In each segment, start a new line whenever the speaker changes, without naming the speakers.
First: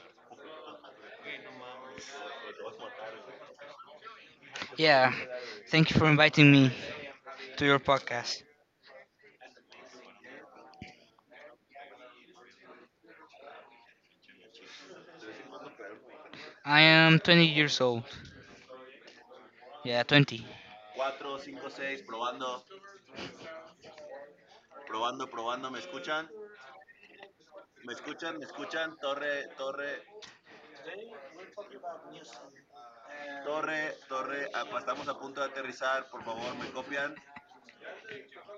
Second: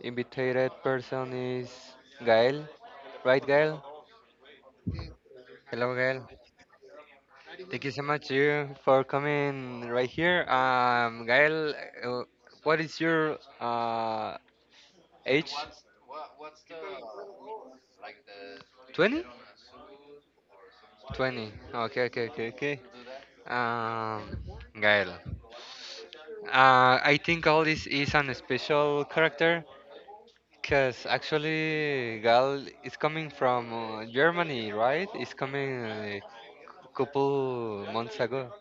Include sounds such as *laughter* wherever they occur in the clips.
invited person is Gael, right, Gael?
Yeah, thank
Hello,
you for
Gael.
inviting me to your
Thank you so much
podcast.
you for coming right here. Gael, uh, what is your age?
I am 20 years old.
20?
Yeah, 20.
20. Okay, okay, okay, okay. Um, Gael. I think all this is an special character. Because actually, Gal is coming from Germany, right? It's coming a couple months ago.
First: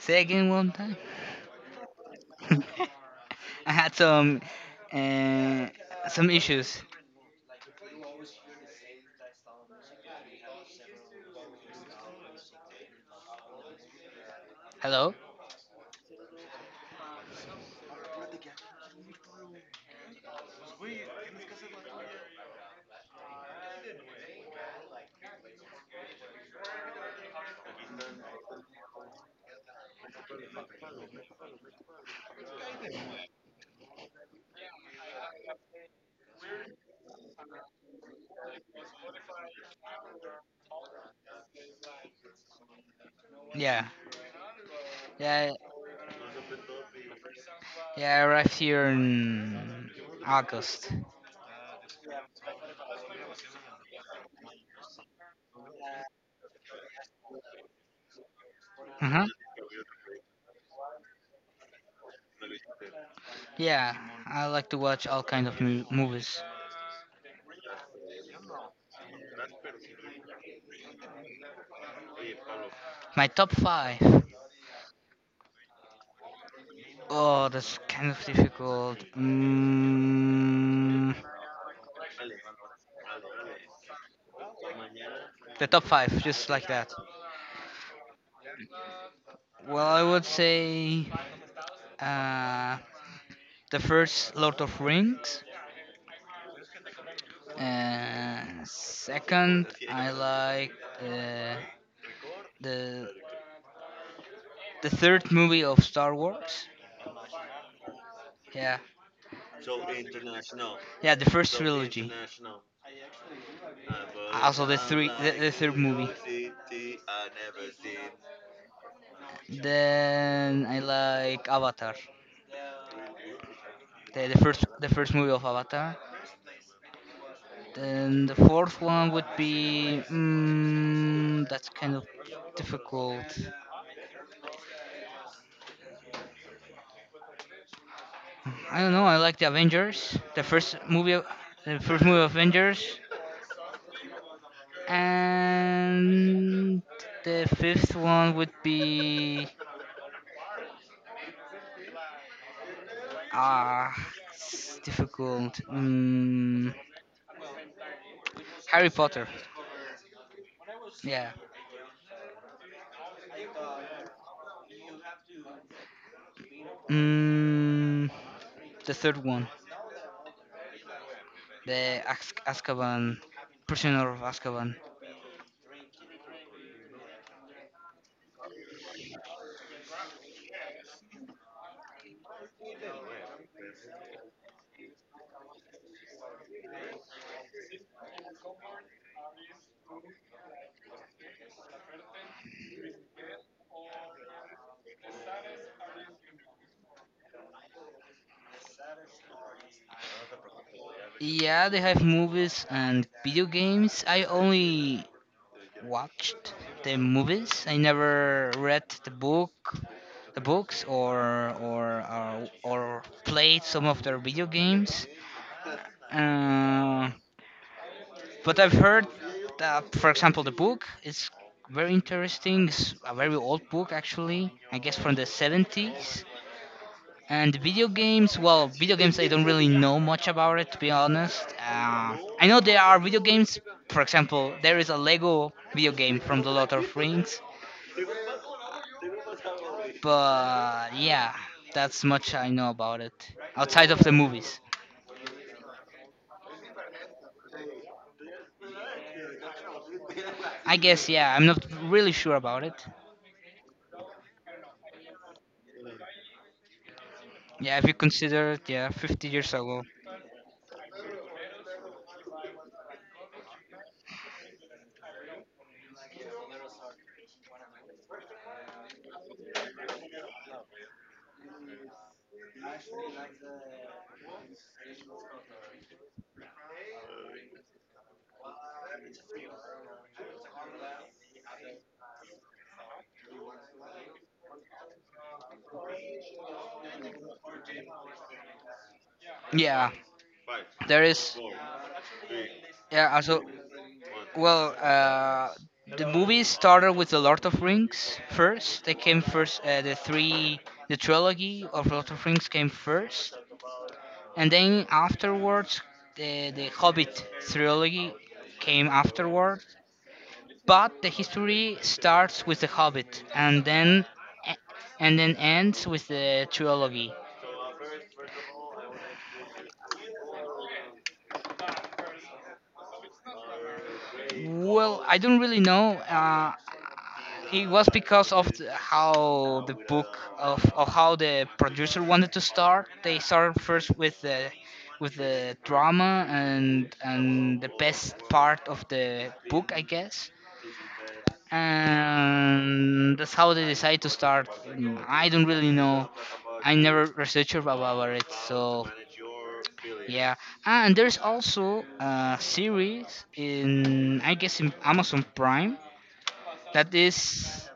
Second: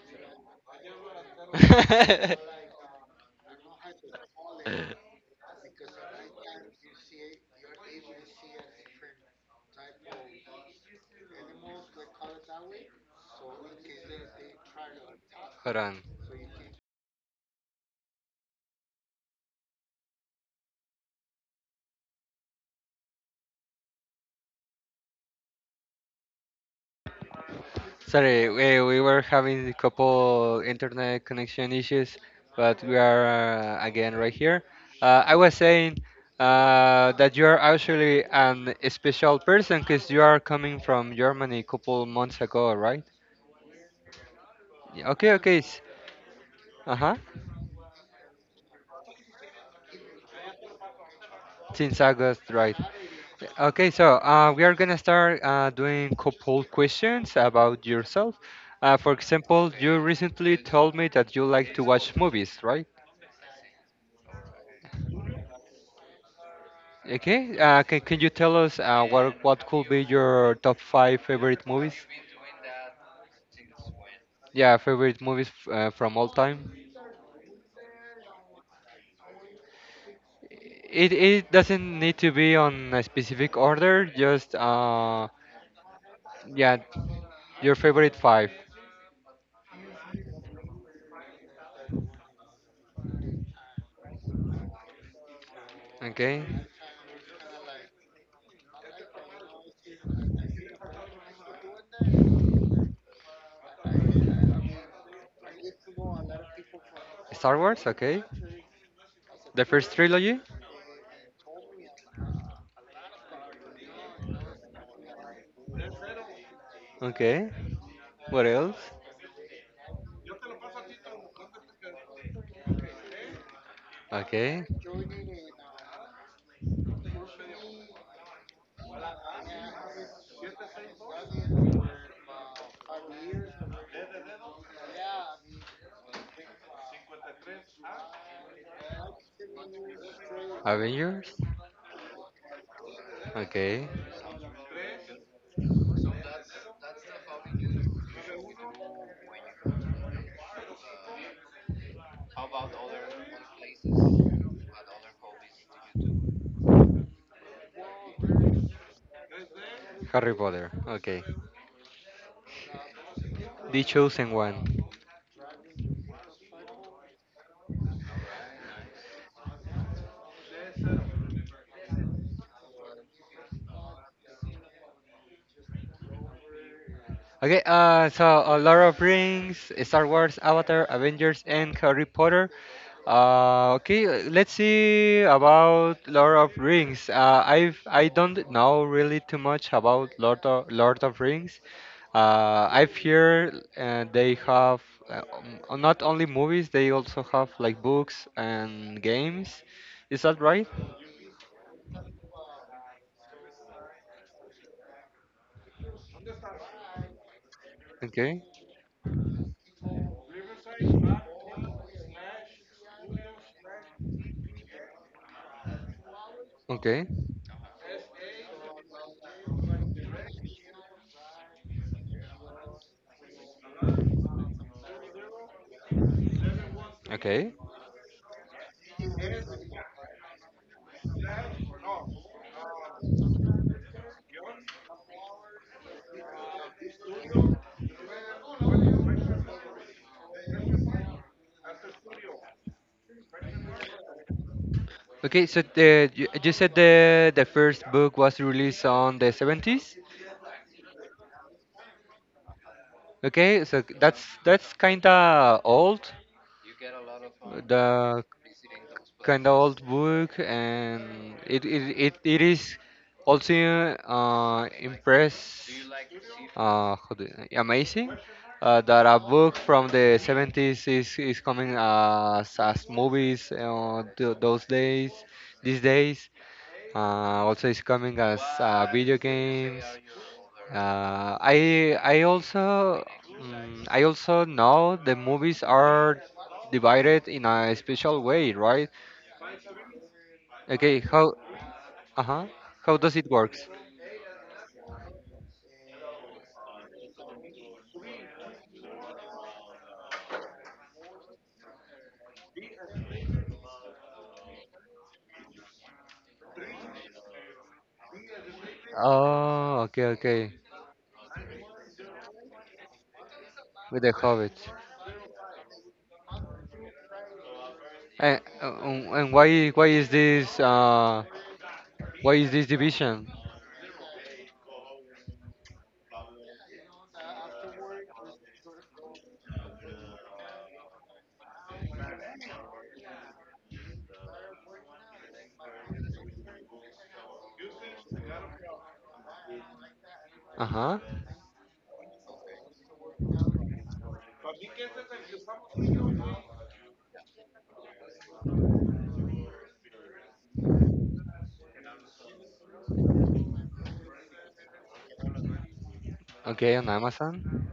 Say again one time.
*laughs*
*laughs* I had uh, some issues. Hello?
Hold on. Sorry, we were having a couple internet connection issues, but we are again right here. I was saying that you are actually an special person because you are coming from Germany a couple months ago, right?
Yeah.
Yeah, okay,
Yeah,
okay. Uh-huh.
yeah, I arrived here in August.
Since August, right? Okay, so we are gonna start doing couple questions about yourself. For
Uh-huh.
example, you recently told me that you like to watch movies, right?
Yeah, I like to watch all kind of movies.
Okay, can you tell us what could be your top five favorite movies?
My top 5.
Yeah, favorite movies from all time.
Oh, that's kind of difficult.
It it doesn't need to be on a specific order. Just
The top five, just like
yeah,
that.
your favorite five.
Well, I would say uh, the first Lord of Rings.
Okay,
Second, I like uh, the third movie of Star Wars.
Star Wars. Okay,
Yeah,
the first trilogy.
yeah, the first trilogy. Also, the third movie.
Okay. What else?
Then I like Avatar,
Okay.
the first movie of Avatar. Then the fourth one would be that's kind of difficult. I don't know. I like the Avengers,
Avengers.
the first movie of Avengers,
Okay.
and the fifth one would be ah, it's difficult. Harry Potter.
Harry Potter. Okay.
Yeah.
The Chosen One.
Mm, the third one, the Azkaban, Prisoner of Azkaban.
Okay, so Lord of Rings, Star Wars, Avatar, Avengers, and Harry Potter. Okay, let's see about Lord of Rings. I don't know really too much about Lord of Rings. I've heard they have uh, not only movies, they also have like books and games. Is that right?
Yeah, they have movies and video games. I only watched the movies. I
Okay,
never read the books, or played some of their video games.
okay,
Uh, but I've heard that, for example, the book is very interesting. It's a very old book, actually. I guess from the 70s.
okay.
And video games, well, video games, I don't really know much about it, to be honest. I know there are video games, for example, there is a Lego video game from The Lord of Rings, but yeah, that's much I know about it, outside of the movies.
Okay, so you said the first book was released on the 70s.
I guess, yeah, I'm not really sure about it.
Okay, so that's kind of old.
Yeah, if you
The
consider it, yeah, 50
kind
years
of
ago.
old book, and it is also impress how do you- amazing that a book from the 70s is coming as movies those days these days. Also, it's coming as video games. Uh, I I also I also know the movies are divided in a special way, right?
Yeah, there
Okay, how
is,
uh-huh, how
yeah,
does it
also.
works?
Well, the movie started with the Lord of Rings first. They came first. The trilogy of Lord of Rings came first, and then afterwards, the Hobbit trilogy came afterward.
Oh, okay, okay,
But the history starts with the Hobbit, and
with the Hobbit.
then ends with the trilogy.
And why is this division?
Well, I don't really know. It was because of the, how the book of how the producer wanted to start. They started first with the drama and the best part of the book, I guess,
Uh-huh.
and that's how they decide to start. I don't really know. I never researched about it, so yeah. Ah, and there's also a series in, I guess, in Amazon Prime
Okay, on
that is
Amazon.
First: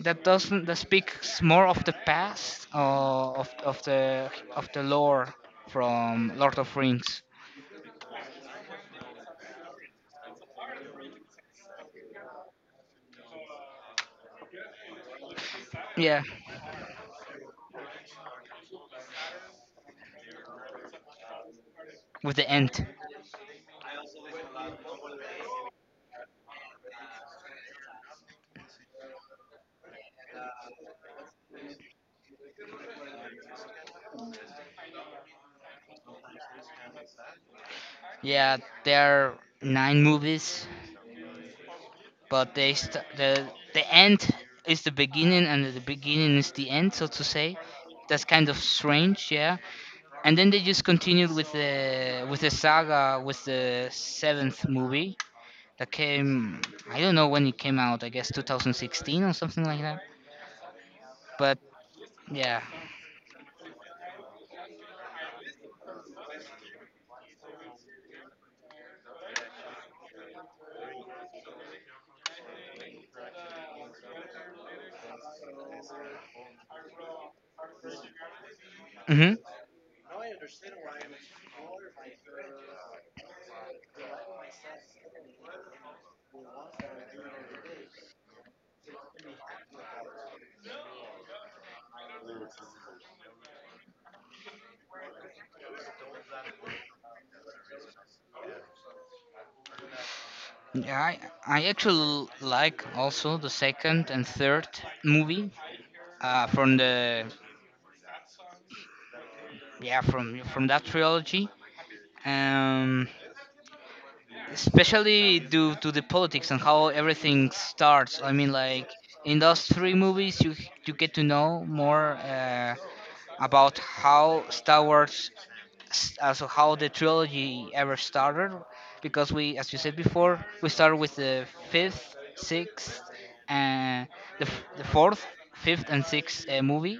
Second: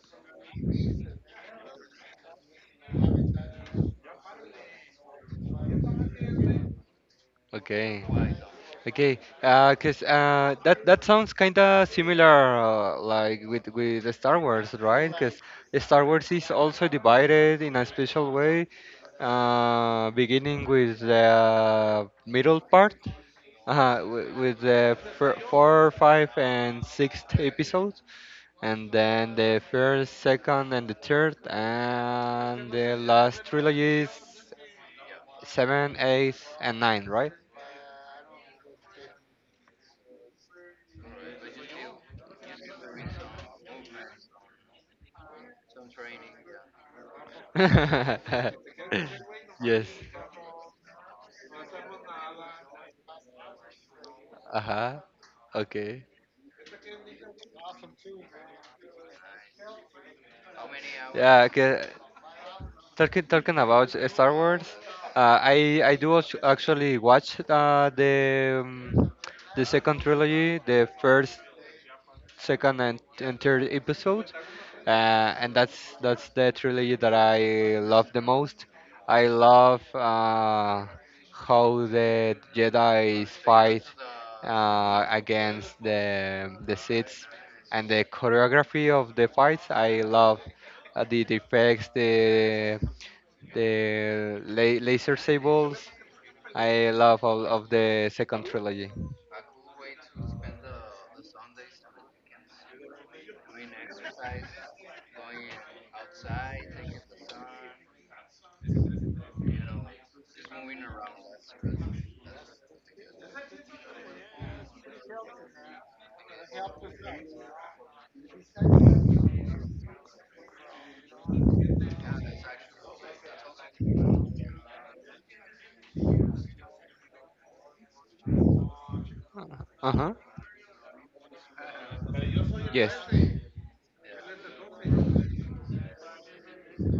that doesn't, that speaks more of the past of the lore from Lord of Rings.
Okay. Okay, 'cause that sounds kind of similar, like with the Star Wars, right? Because Star
Yeah,
Wars is also divided in a special way, beginning with the
with the
middle
end.
part, with the four, five, and sixth episodes, and then the first, second, and the third, and the last trilogy is seven, eight, and nine, right?
Yeah, there are nine movies, but the end is the beginning and the beginning is the end, so to say. That's kind of
*laughs*
strange, yeah,
Yes.
and then they just continued with the saga, with the seventh
Uh-huh.
movie that
Okay.
came, I don't know when it came out, I guess 2016 or something like that,
Yeah,
but
okay.
yeah.
Talking about Star Wars, I do actually watch the second trilogy, the first. Second and third episode, And that's the trilogy that I love the most. I
Hmm.
love how the Jedi's fight against the Sith, and the choreography of the fights. I love the effects, laser sables. I love all of the second trilogy.
Yeah, I actually like also the second and third movie from the yeah from that trilogy, um especially due to the politics and how everything starts. I mean, like, in those three movies, you get to know more about how Star Wars, also how the trilogy ever started, because we, as you
Uh
said
huh.
before, we started with the fifth,
Yes.
sixth, and the fourth, fifth, and sixth movie.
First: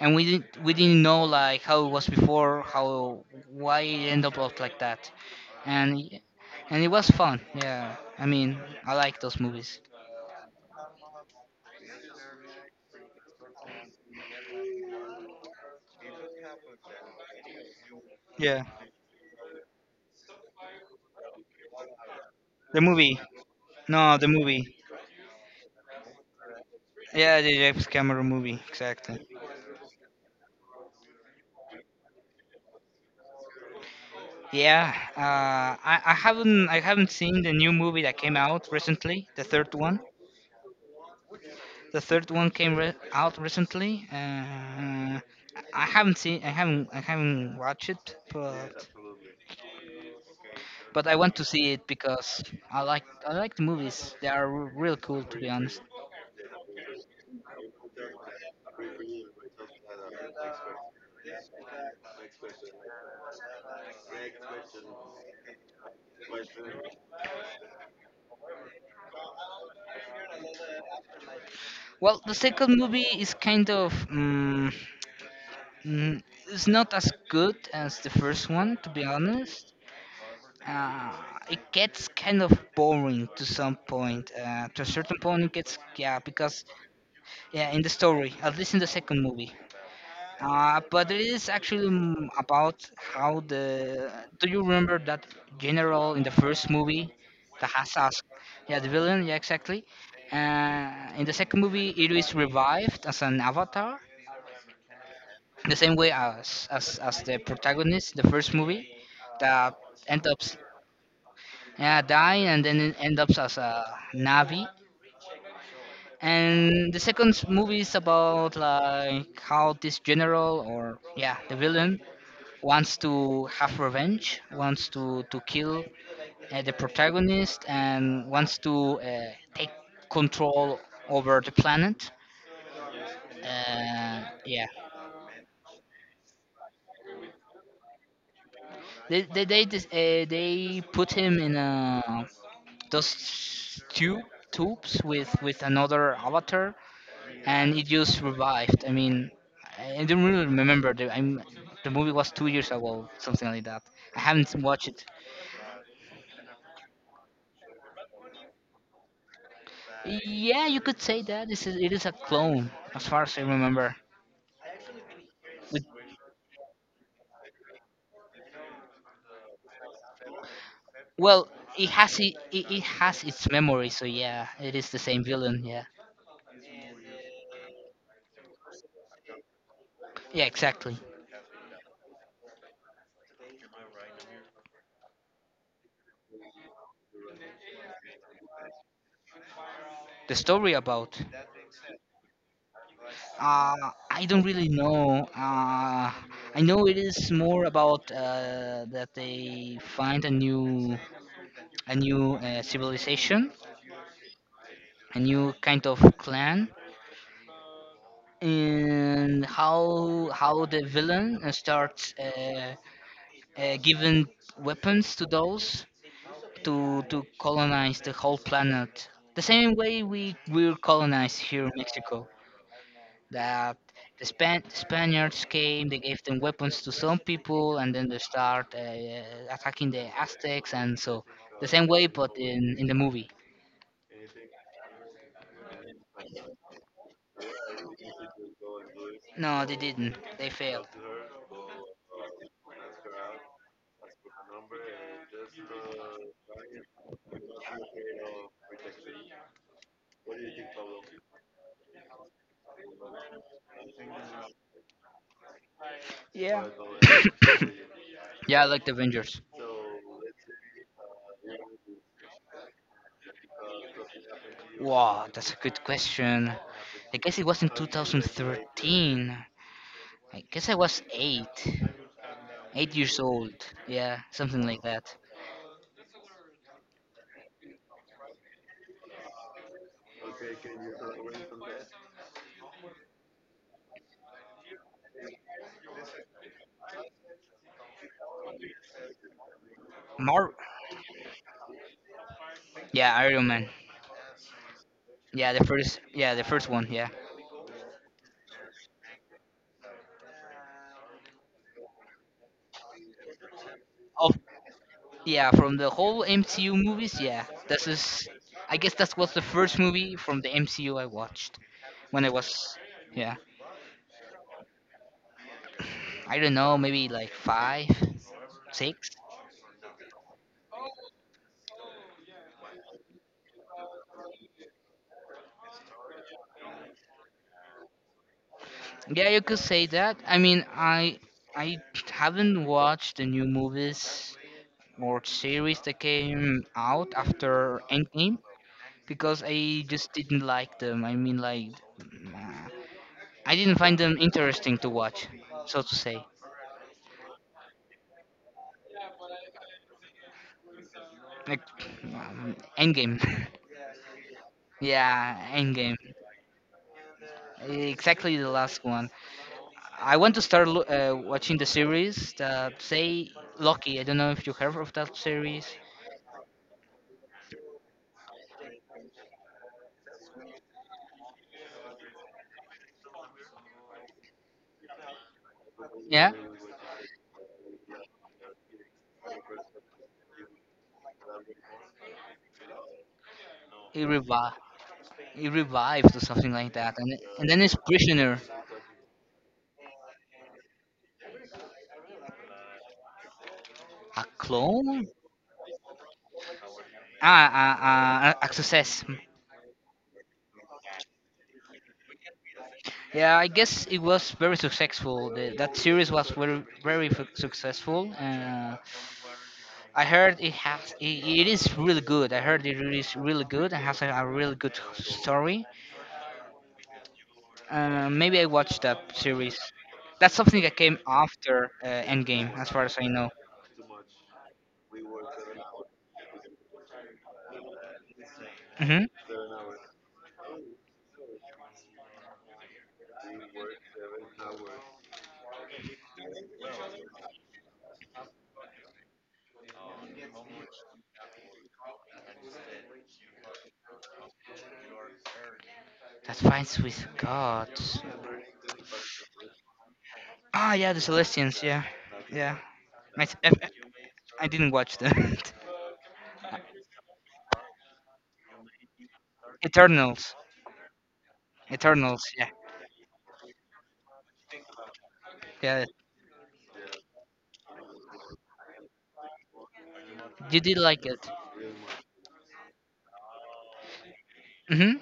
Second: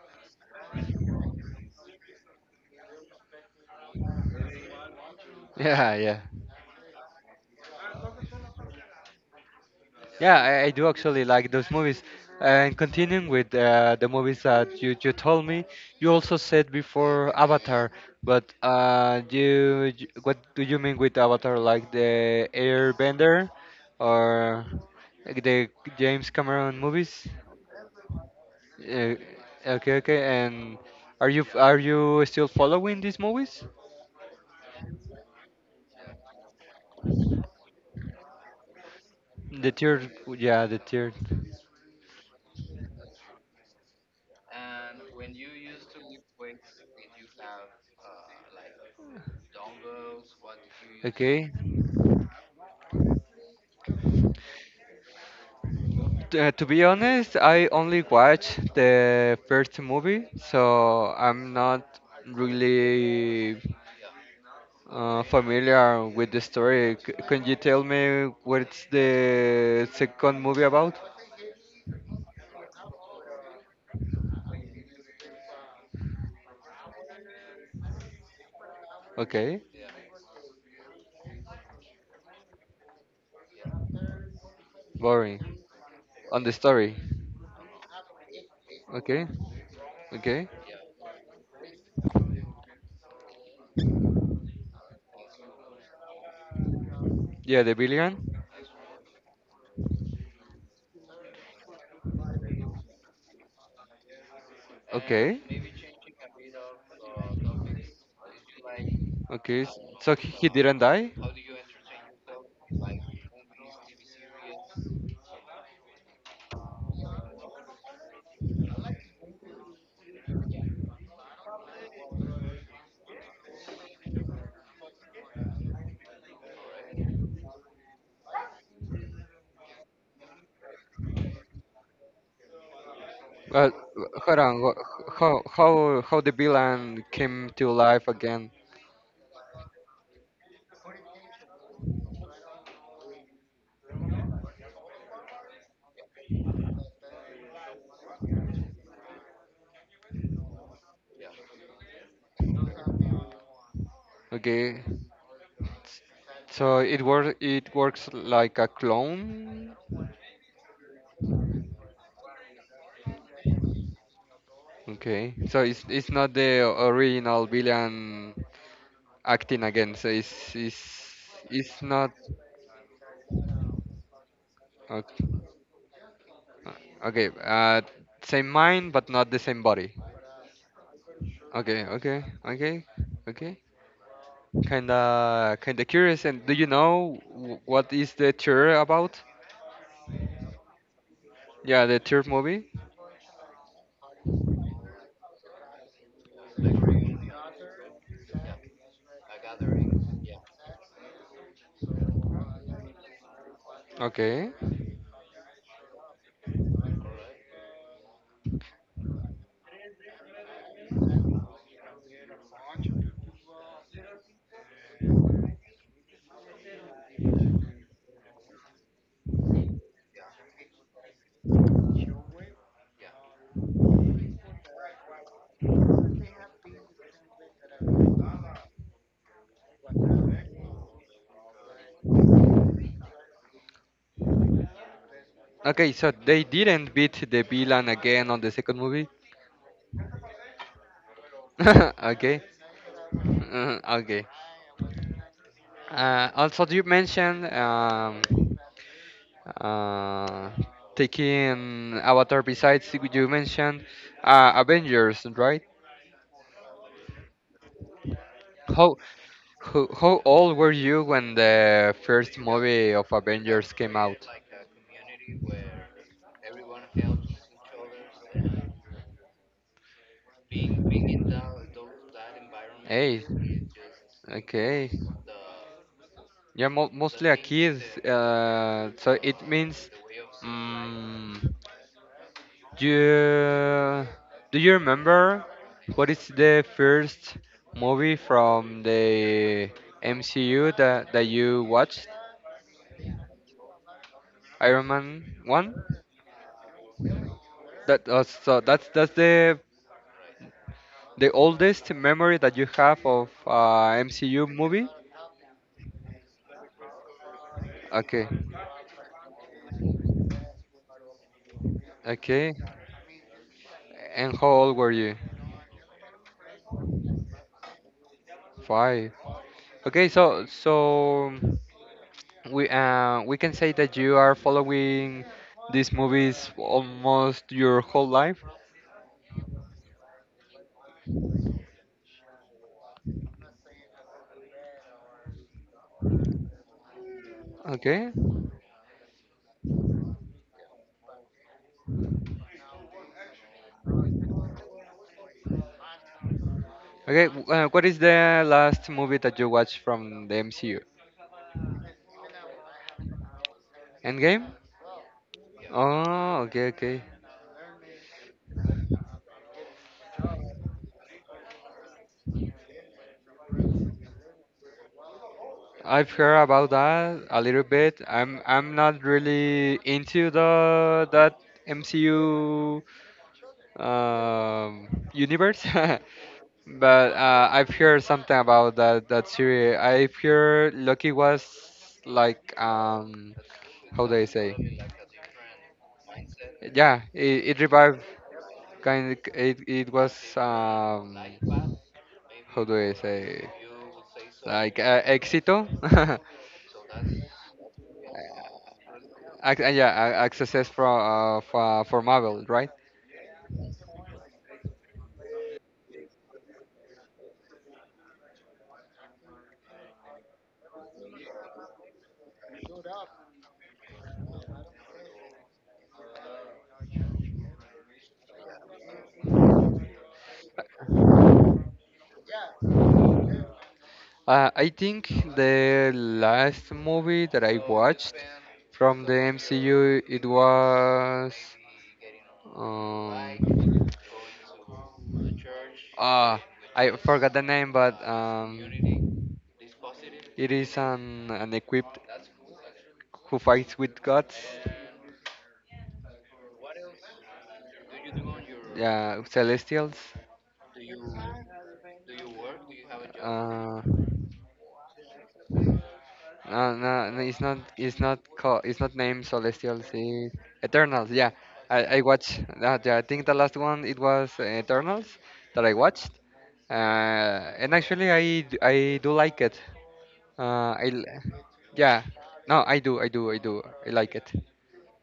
And we didn't know like how it was before, how why it ended up like that
Yeah,
and
yeah,
y- and it was fun. Yeah, I mean, I like those movies.
yeah. I do actually like those movies. And continuing with the movies that you told me, you also said before Avatar, but
Yeah,
you, you what do you mean with Avatar? Like the
the movie.
Airbender
No, the
or
movie.
like the James Cameron movies?
Yeah, the James Cameron movie.
Uh,
Exactly.
okay, okay. And are you still following these movies?
Yeah, I haven't seen the new movie that came out recently, the
The
third one.
third, yeah, the third.
The third one came out recently. I haven't watched it, but I want to
Okay.
see it because I like the movies. They are real cool, to be honest.
To be honest, I only watched the first movie, so I'm not really familiar with the story. Can you tell me what's the second movie about?
Well, the second movie is kind of mm, it's not as good as the first one, to be
Okay,
honest. Uh, it gets kind of boring to some point. To a certain point, it
boring.
gets, yeah,
On the
because
story.
yeah, in the story, at least in the second
Okay,
movie.
okay.
But it is actually mm, about how the. Do you remember that general in the first movie
Yeah,
that
the
has us?
billion.
Yeah, the villain. Yeah, exactly. Uh, in the second movie, it is revived as an avatar
Okay.
the same way as the protagonist the first movie
Okay,
that
so
end
he
up,
he didn't die?
yeah, dying, and then it end up as a navi, and the second movie is about like how this general, or yeah, the villain, wants to have revenge, wants to kill the protagonist, and wants to take control over the planet,
Well, hold on.
yeah.
How how how the villain came to life again?
They they put him in a those two tubes with another avatar, and it just revived. I mean, I don't really remember. The movie was 2 years ago, something like that. I haven't
Okay,
watched it.
so it works. It works like a clone.
Yeah, you could say that. This is it is a clone, as far as I remember.
Okay, so
With,
it's not the original villain acting again. So it's it's
well,
it's
it
not.
has it, it has its memory, so yeah, it is the same
Okay,
villain. Yeah,
okay. Same mind but not the same body.
yeah, exactly.
Okay, okay, okay, okay. Kinda, curious. And do you know what is the tour about?
The story about.
Yeah, the tour movie.
Uh, I don't really know. I know it is more about that they find a new civilization,
Okay.
a new kind of clan, and how the villain starts giving weapons to those to colonize the whole planet. The same way we were colonized here in Mexico, that the Spaniards came, they gave them weapons to some people, and then they start attacking the Aztecs, and so the same way, but in the movie.
Okay, so they didn't beat the villain again on the second movie.
No, they didn't. They failed.
*laughs* Okay. Okay. Also, you mentioned uh, taking Avatar. Besides, you mentioned Avengers, right?
*coughs* Yeah, like the
How,
Avengers.
how old were you when the first movie of Avengers came out?
Wow, that's a good question. I guess it was in 2013. I guess I was 8 years
Hey,
old. Yeah, something like
okay.
that.
Yeah, mo the mostly a kid, that so it means, mm you do you remember what is the first movie from the
Mar.
MCU that you watched?
Yeah, Iron Man.
Iron Man
Yeah, the
one.
first. Yeah, the first one. Yeah.
That so that's the oldest memory that you have of
Of.
MCU movie.
Yeah, from the whole MCU movies, yeah. This
Okay,
is, I guess, that was the first movie from the MCU I watched when I
okay.
was, yeah.
And how old were you?
I don't know, maybe like five, six.
Five. Okay, we can say that you are following these movies almost your whole life.
Yeah, you could say that. I mean, I haven't watched the new movies or series that came out after
Okay.
Endgame because I just didn't like them. I mean, like, nah, I didn't find them interesting to watch, so to say.
Okay. What is the last movie that you watched from the MCU?
Like, Endgame. *laughs*
Endgame.
Yeah, Endgame.
Oh, okay, okay.
Exactly the last one. I want to start watching the series that say Loki. I don't know if you heard of that series.
I've heard about that a little bit. I'm not really into the that MCU um, universe, *laughs*
Yeah,
But I've heard something about that series. I've heard Loki was like
he
how do I say?
revives, he revives or something like that,
Yeah,
and
it
then he's
revived
prisoner,
kind of, it was how do I say?
a
Like
clone,
éxito. *laughs*
a success.
Yeah, a success for for Marvel, right?
Yeah, I guess it was very successful. That series was very successful. I heard it is really good. I heard it is really good and has a really good story. Maybe I watched that series. That's something that came after Endgame, as far as I know.
I think the last movie that I watched
Hmm.
from the MCU it was um, ah I forgot the name, but it is an equipped who fights with gods.
That fights with gods.
Yeah, celestials.
Ah, yeah, the Celestians. Yeah, yeah. I s- I-
Uh,
I didn't watch that.
No, no, no, it's not. It's not called. It's not named
*laughs*
Celestials. It's
Eternals.
Eternals. Yeah, I
Eternals.
watched
Yeah,
that. Yeah, I think the last one it was Eternals that I
yeah.
watched. And actually, I do like it.
You
Uh,
did
I
like
l-
it.
yeah. No, I do. I do. I do. I like it.
Hmm.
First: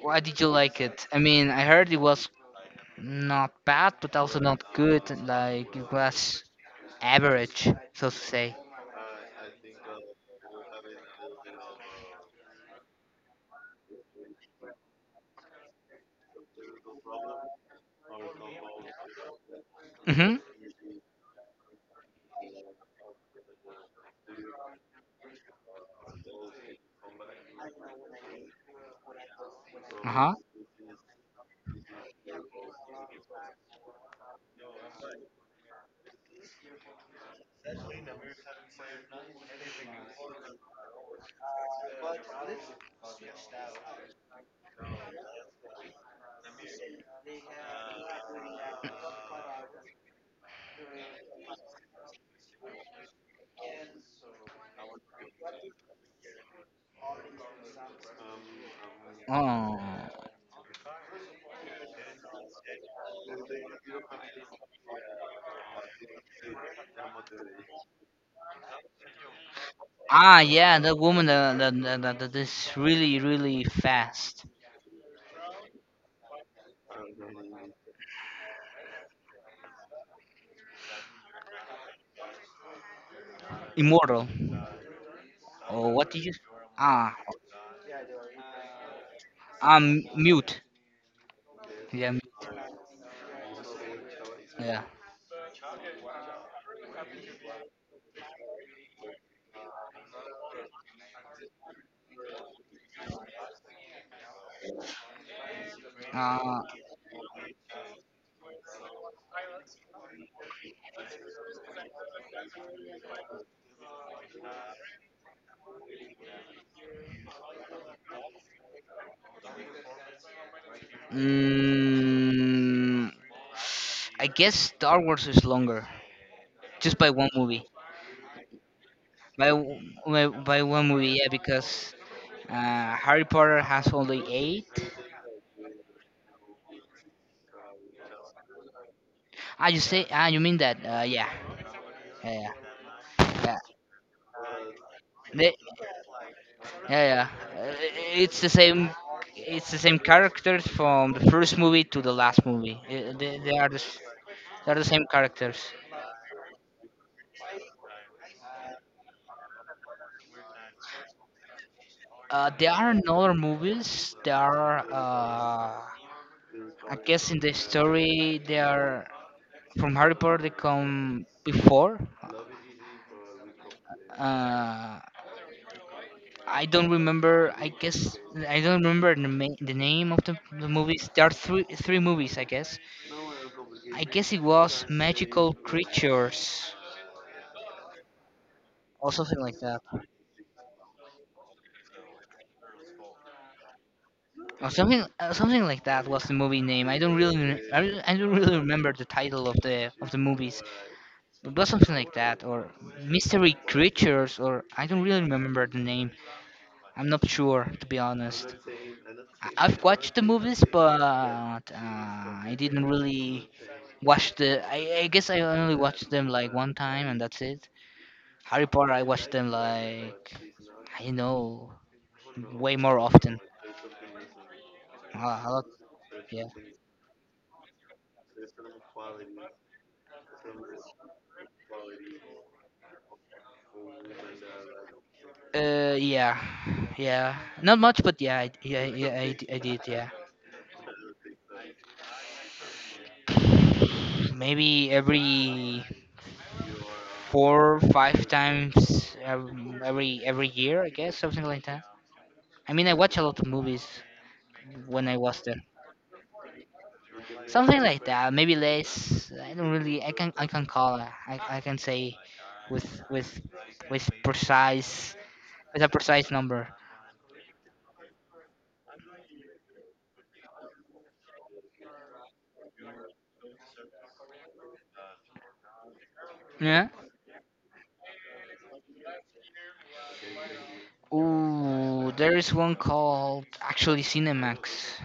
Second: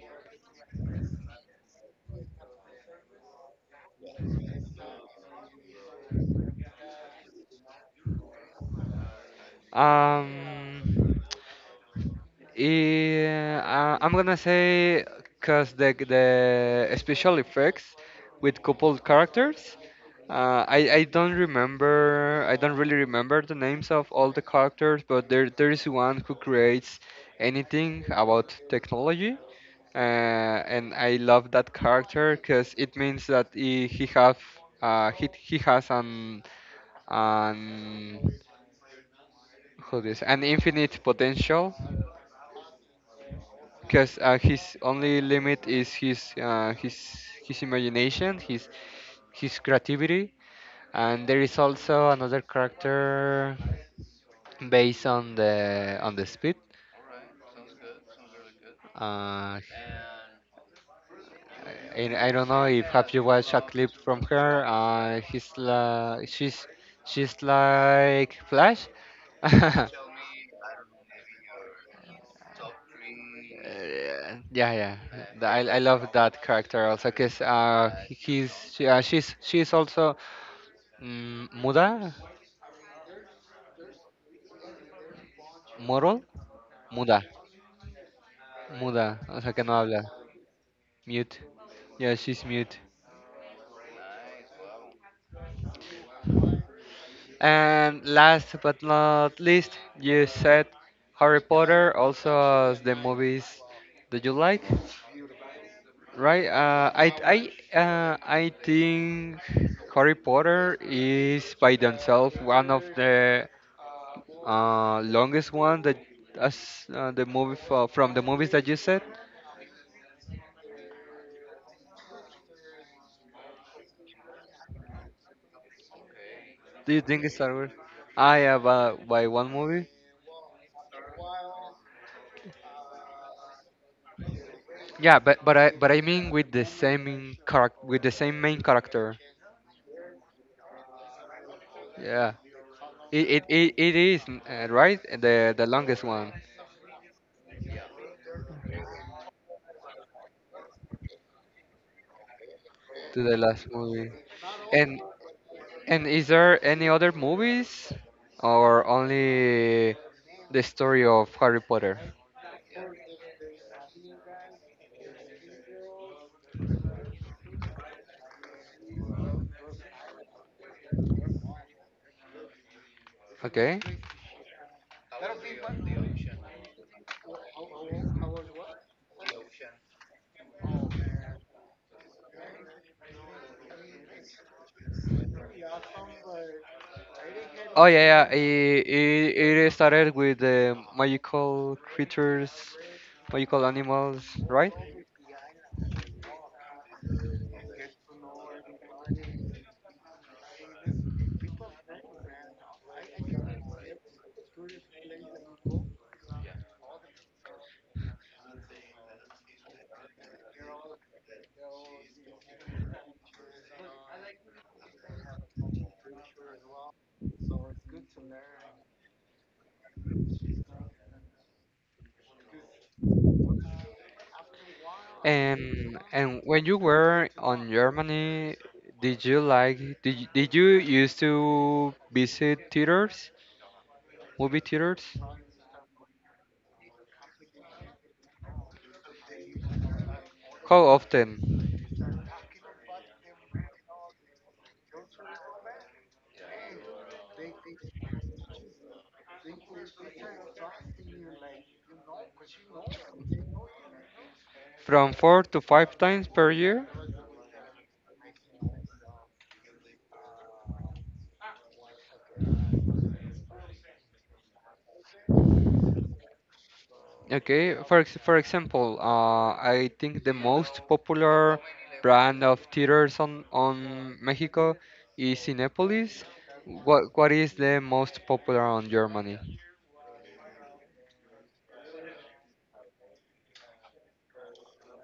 Why did you like it? I mean, I heard it was not bad, but also not good. Like, it was average, so to say.
Um. Eh, I'm gonna say because the special effects with coupled characters.
Hmm.
I don't remember. I don't really remember the names of all the characters, but there is one who creates anything about technology.
Uh huh.
And I love that character because it means that he has an how this an infinite potential because his only limit is his imagination, his creativity, and there is also another character based on the speed. Uh,
Oh.
and I don't know if have you watched a clip from her. He's like she's like Flash. *laughs*
Ah, yeah, the woman that that is really
Yeah,
fast,
yeah, yeah. I love that character also because she's also muda,
immortal. Oh, what
moral,
did you? Ah,
muda, muda. O sea que no habla,
I'm mute.
mute.
Yeah,
Yeah,
mute.
she's mute.
Yeah.
And last but not least, you said Harry Potter also as the movies that you like.
Uh,
Right. I think Harry Potter is by themselves one of the longest one that as the movie from the movies that you said.
mm, I guess Star Wars is longer,
Do
just
you
by
think
one
it's Star
movie.
Wars? Ah, yeah, by
By
one
w-
movie.
by one movie, yeah, because Harry Potter has only eight.
Yeah, but I mean with the same character with the same main character.
Ah, you say? Ah, you mean that? Yeah,
Yeah,
yeah,
it
yeah.
it
Yeah.
it, it is right the
They,
the longest one
yeah, yeah. Uh, it's the same. It's the same characters from the first movie to the last movie.
to the
They
last
are
movie,
they are the
and
same characters.
And is there any other movies or only the story of Harry Potter?
There are in other movies. There are. I guess in the story they are from Harry Potter. They come before.
Okay.
Uh, I don't remember. I guess I don't remember the, the name of the movies. There are three movies, I guess. I guess it was Magical Creatures
Oh yeah, yeah. It,
or something
it,
like
it
that,
started with the magical creatures, magical animals,
or
right?
something like that was the movie name. I don't really I don't really remember the title of the movies, but it was something like that, or mystery creatures, or I don't really remember the name. I'm not sure, to be honest. I- I've watched the movies, but I didn't really watch the. I guess I only watched them like one time, and that's it. Harry Potter, I watched them like, I don't know, way more often. A lot,
And
yeah.
when you were on Germany, did you like did you used to visit theaters, movie theaters?
Yeah, yeah, not much, but yeah, yeah, yeah, I did, yeah.
How often?
Maybe every 4, 5 times, every year, I guess, something like that. I mean, I watch a lot of movies when
From
I was
four to
there,
five times per year?
something like that. Maybe less. I don't really. I can call it. I can say with with with precise with a precise number.
Okay, for example, I think the most popular brand of theaters on Mexico is Cinépolis.
Yeah.
What is the most popular on Germany?
Ooh, there is one called actually Cinemax.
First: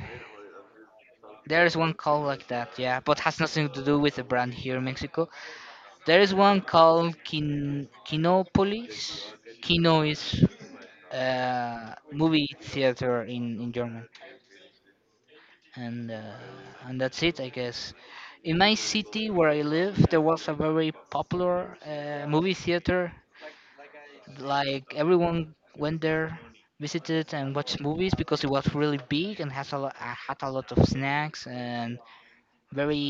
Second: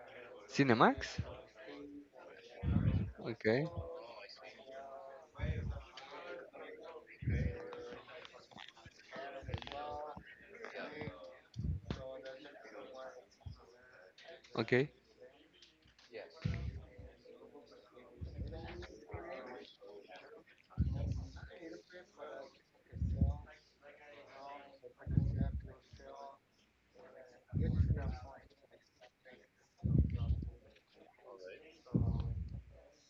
Cinemax?
There is one called like that, yeah, but has
Okay,
nothing to do with the brand here in Mexico. There is one called Kinopolis. Kino is, movie theater in German,
okay,
and uh, and that's it, I guess. In my city where I live, there was a very popular movie theater. Like everyone went there, visited and watched movies because it was really big and has had a lot of snacks and very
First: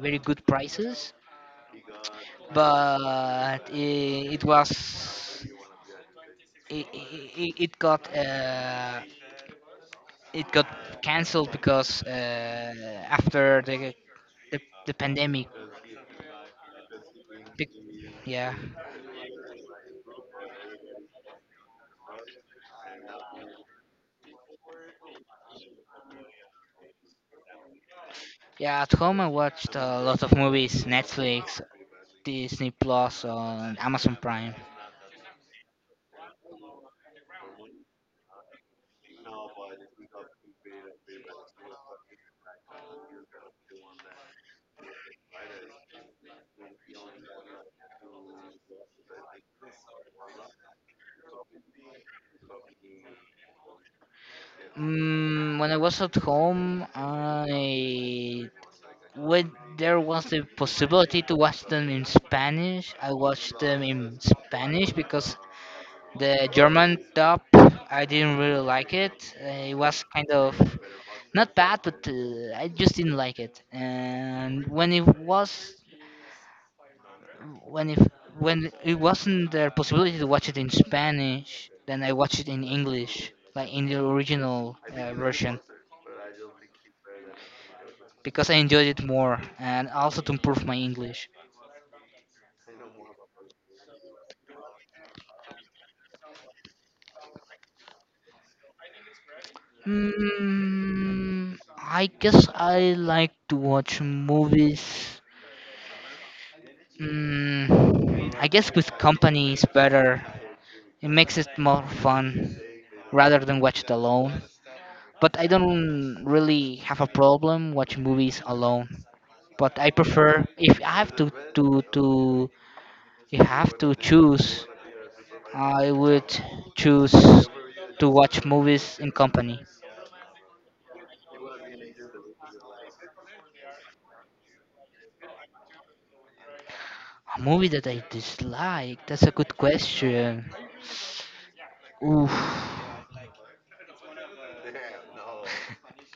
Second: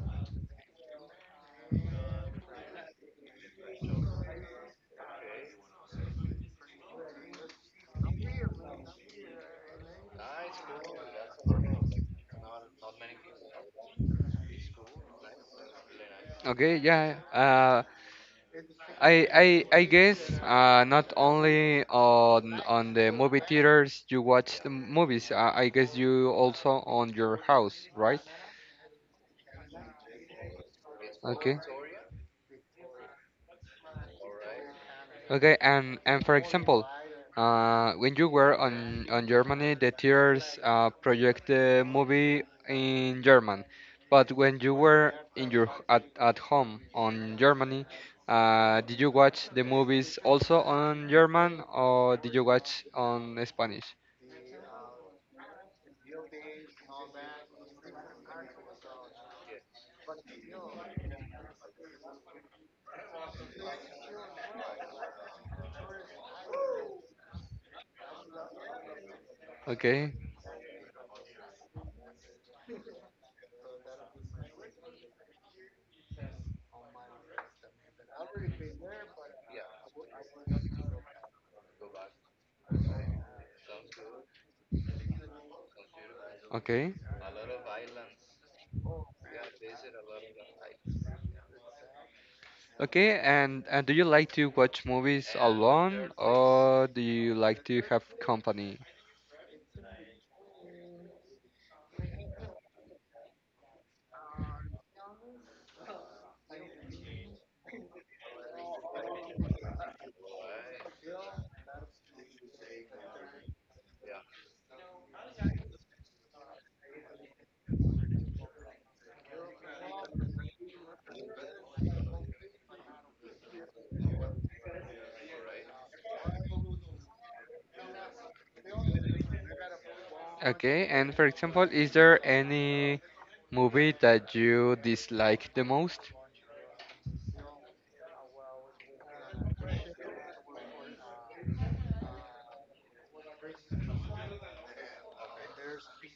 very good prices, but it was it, it, it got cancelled because after the the pandemic.
okay. Yeah.
Bec- Yeah,
I I I guess not only on the movie theaters you watch the movies. I guess you also on your house, right?
yeah. At home, I watched a lot of movies:
Okay.
Netflix, Disney Plus, on Amazon Prime.
Okay, and for example, when you were on Germany, the tears project the movie in German, but when you were in your at home on Germany, did you watch the movies also on German or did you watch on Spanish?
When I was at home, I when there was the possibility to watch them in Spanish, I watched them in Spanish because the German dub I didn't really like it. It was
Okay,
kind of not bad, but I just didn't like it. And when it was when if when it wasn't the possibility to watch it in Spanish, then I watched it in English, like in the original version,
okay,
because I enjoyed it more and also to improve my English.
okay. And do you like to watch movies alone or do you like to have company?
I guess I like to watch movies. I guess with company is better. It makes it more fun rather than watch it alone. But I don't really have a problem watching movies alone. But I prefer if I have to if I have to choose, I would choose to watch movies in company.
Okay, and for example, is there any movie that you dislike the most?
A movie that I dislike? That's a good question. Oof.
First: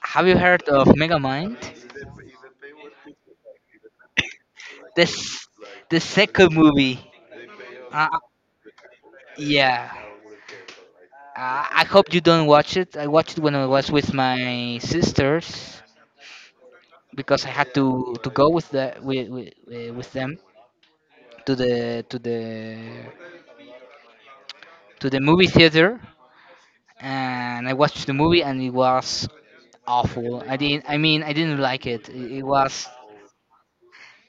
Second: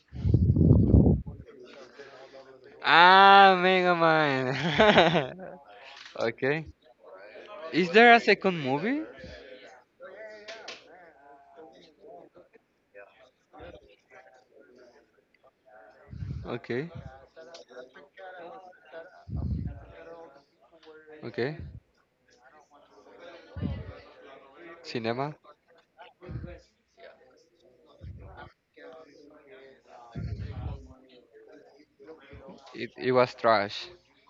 Have you heard of Megamind?
Ah, Mega Man.
This
*laughs*
The second
Okay.
movie.
Is
Uh,
there
uh,
a second movie?
yeah. I hope you don't watch it. I watched it when I was with my sisters
Okay.
because I had to go with them to
Okay.
the to the to the
Cinema.
movie theater, and I watched the movie and it was awful. I didn't. I mean, I didn't like it. It was.
It was trash.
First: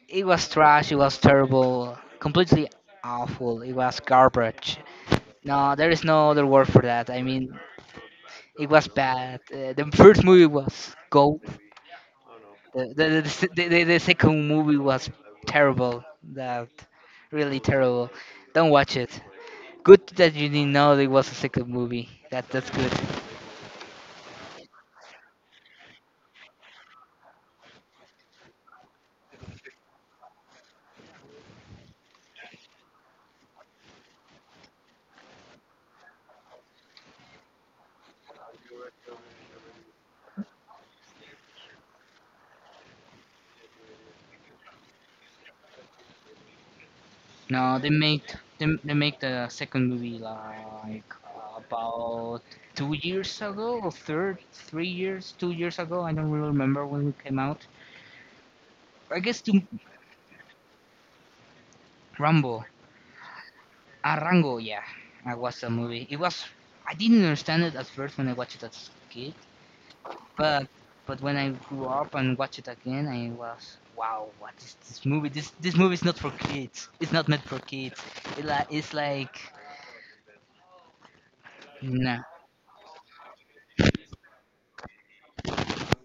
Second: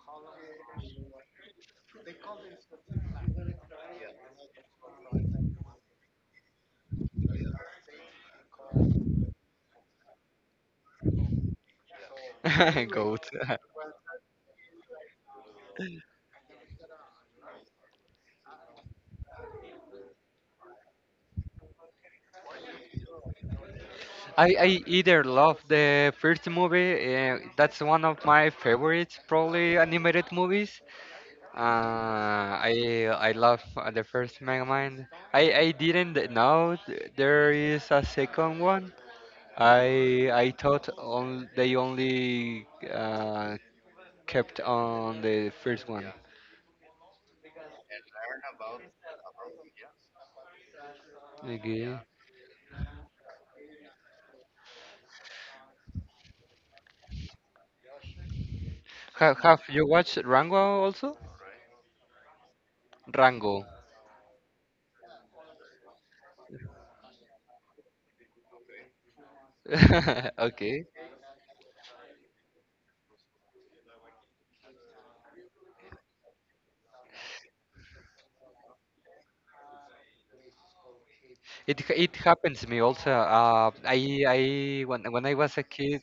It was trash. It was terrible. Completely awful. It was garbage. No, there is no other word for that. I mean, it was bad. The first movie was go.
*laughs*
The,
Goat.
s-
*laughs*
the second movie was terrible. That Really terrible. Don't watch it. Good that you didn't know there was a second movie. That's good.
I either love the first movie, that's one of my favorites, probably animated movies. I love the first Mega. I didn't know there is a second one. I thought on, they only kept on the first one.
No, they make the second movie like,
Okay.
about 2 years ago, or third, 3 years, 2 years ago. I don't really remember when it came out. I guess to
Have you watched Rango also?
Rambo,
Rango.
Rango, yeah, I watched the movie. It was, I didn't understand it at first when I watched it as a kid,
*laughs*
but
Okay.
when I grew up and watched it again, I was wow, what is this movie? This movie is not for kids. It's not meant for kids. It's like
It
nah.
happens to me also. I When I was a kid,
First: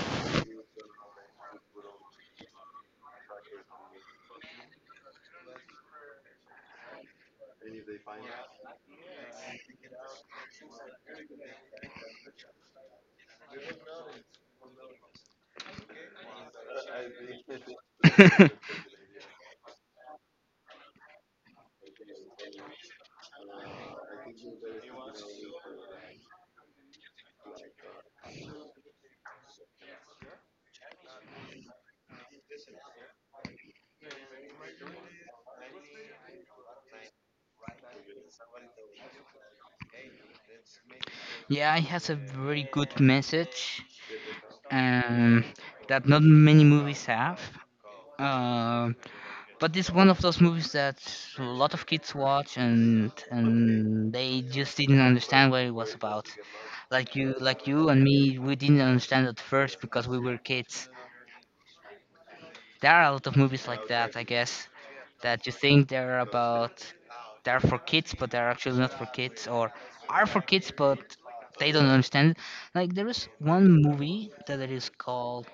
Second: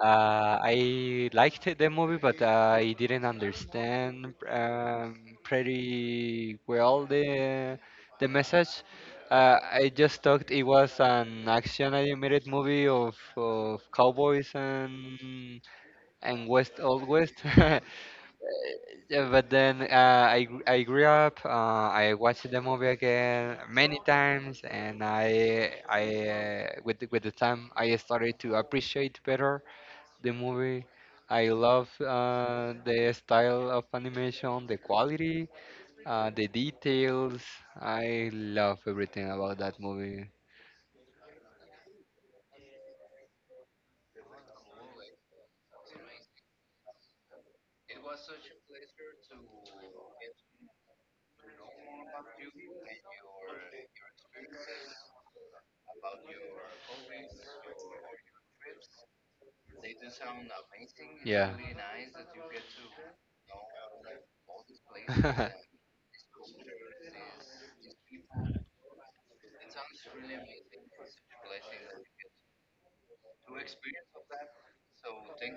I liked it, the movie, but I didn't understand pretty well the message. I just thought it was an action animated movie of cowboys and west old west. *laughs*
*laughs*
Yeah, but then I grew up. I watched the movie again many times, and with the time I started to appreciate better the movie. I love the style of animation, the quality, the details. I love everything about that movie.
Yeah, it has a very good message, um, that not many movies have. Um but it's one of those movies that a lot of kids watch, and they just didn't understand what it was about. Like you and me, we didn't understand at first because we were kids.
Yeah.
There are a lot of movies like that, I guess, that you
*laughs*
think they're for kids but they're actually not for kids, or are for kids but they don't understand it. Like there is one movie that it is called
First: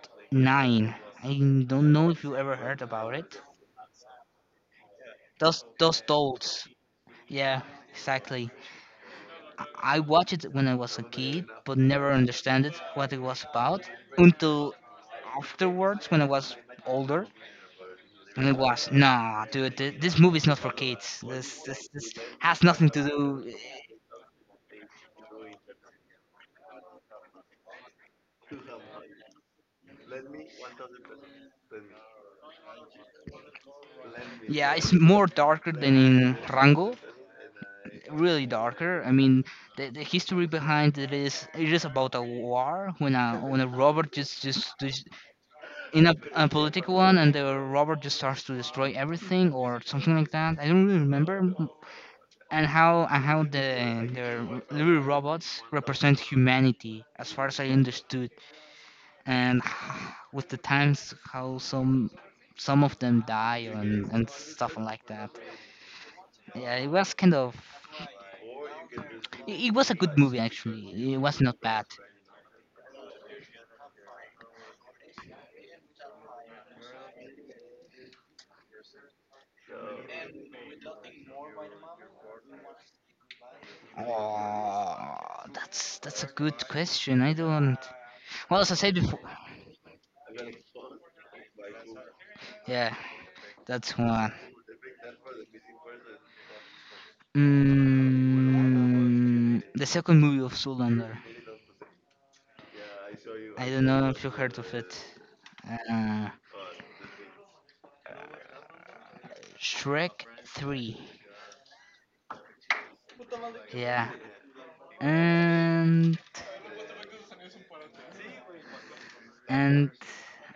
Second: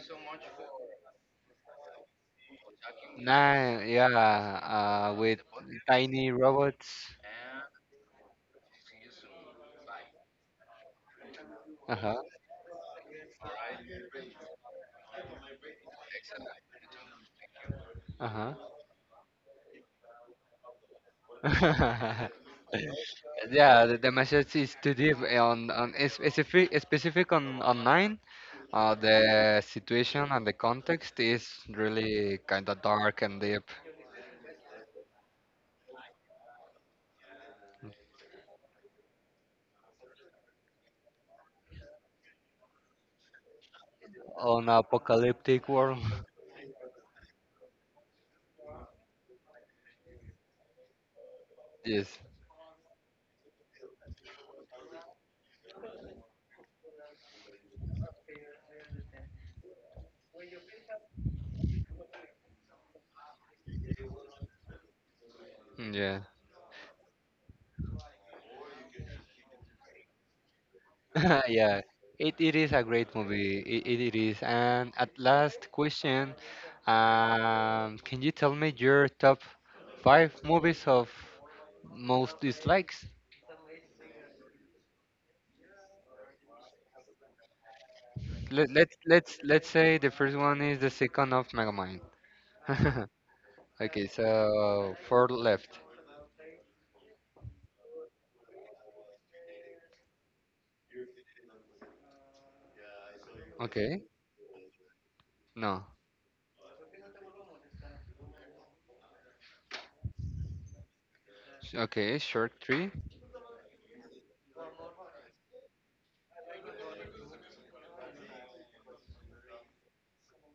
Nine. I don't know if you ever heard about it.
Nah, yeah, with
Those
tiny
dolls,
robots.
yeah, exactly. I watched it when I was a kid, but never
Uh-huh.
understood it, what it was about, until afterwards when I was older. And
Uh-huh.
it was nah, dude. This movie's not for kids. This
*laughs*
has nothing to do.
Yeah, the message is too deep on is specific on online. The situation and the context is really kind of dark and deep
Yeah, it's more darker than in Rango. Really darker. I mean, the history behind it is about a war when a robot just
on
just, just
apocalyptic world.
in a,
*laughs*
a political one, and the robot just starts to destroy everything or something like that. I don't really remember.
Yes.
And how the little robots represent humanity, as far as I understood, and *sighs* with the times how some of them die, and stuff like that.
Mm, yeah.
Yeah, it was kind of, it was a good movie actually, it was
*laughs*
not
Yeah,
bad.
it is a great movie. It is. And at last question, can you tell me your top five movies of most dislikes?
Oh, that's a good question. I don't. Well, as I said before.
Let's say the first one is the second of Megamind.
Yeah,
*laughs*
that's
Okay,
one.
so four left.
The second movie of Zoolander. I don't
Okay,
know if you heard of it.
no.
uh, Shrek 3.
Okay, short three.
Yeah. and and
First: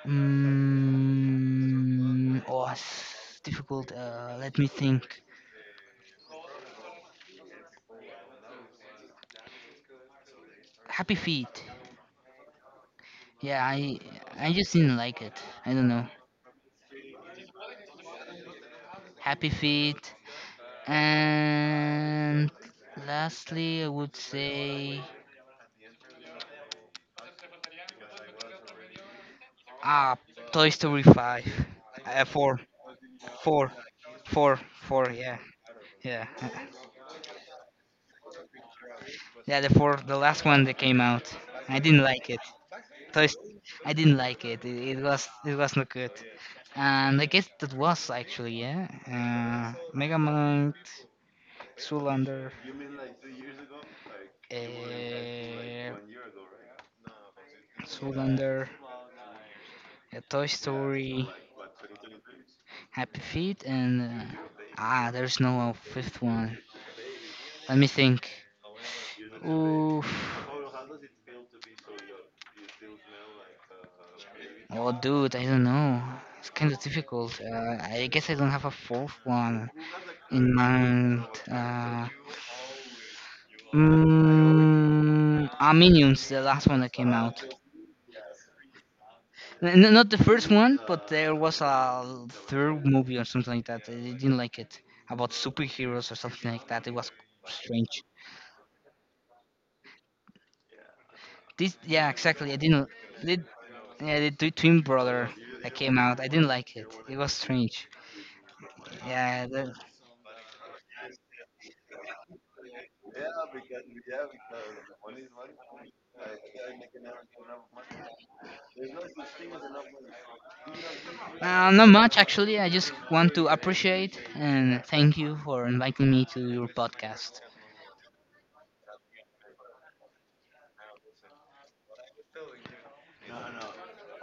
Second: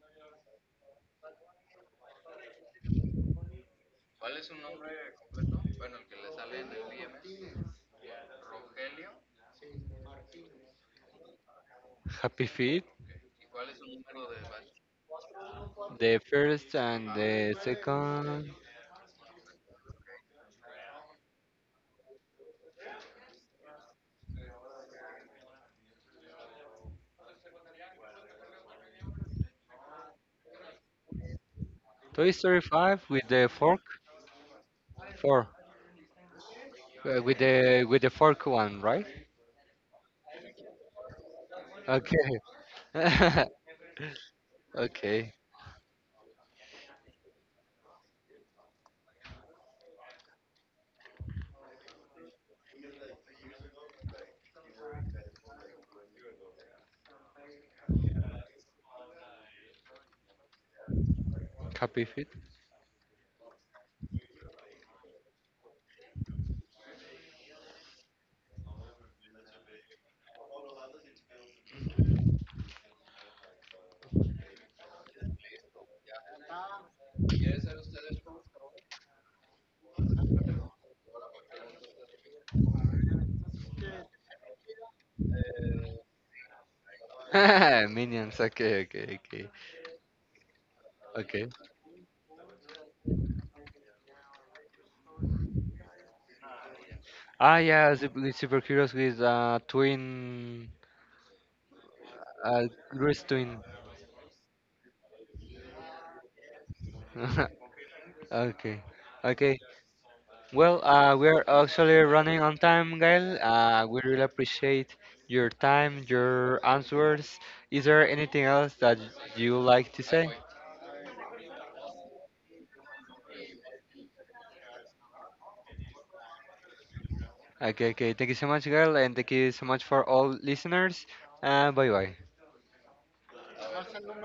mm Oh, it's difficult. Let me think. Happy Feet.
Happy Feet,
Yeah, I just didn't like it. I don't know.
the first and the second.
Happy Feet. And lastly, I would say, ah Toy Story 5.
Toy
Four,
Story 5 with the
four,
fork.
four, four. Yeah,
Four.
yeah.
With the fork one, right?
Yeah. The four, the last one that came out. I didn't
Okay.
like it. So it's-
*laughs*
I didn't like it. It was
Okay.
it was not good. And I guess that was actually, yeah. Megamind, Zoolander, uh, Zoolander, Toy Story,
Copy fit.
Happy Feet, and there's no fifth one. Let me think. Oof. Oh, dude, I don't know. It's kind of difficult. I guess I don't have a fourth one. And uh, Minions, the last one that came out.
*laughs* Minions. Okay. Okay. Okay.
Not the first one, but there
Okay.
was a third movie or something like that. I didn't like it, about superheroes or something like that. It was
Ah, yeah.
strange.
Super Heroes with twin,
This, yeah, exactly. I
uh,
didn't.
Grease
Did,
twin.
yeah, the twin brother that came out. I didn't like it. It was strange.
*laughs* Okay.
Yeah,
Okay. Well, we're actually running on time, Gail. We really appreciate your time, your answers. Is there anything else that you like to say?
not much actually. I just want to appreciate and thank you for inviting me to your podcast.
Okay, okay. Thank you so much, girl, and thank you so much for all listeners. Bye bye.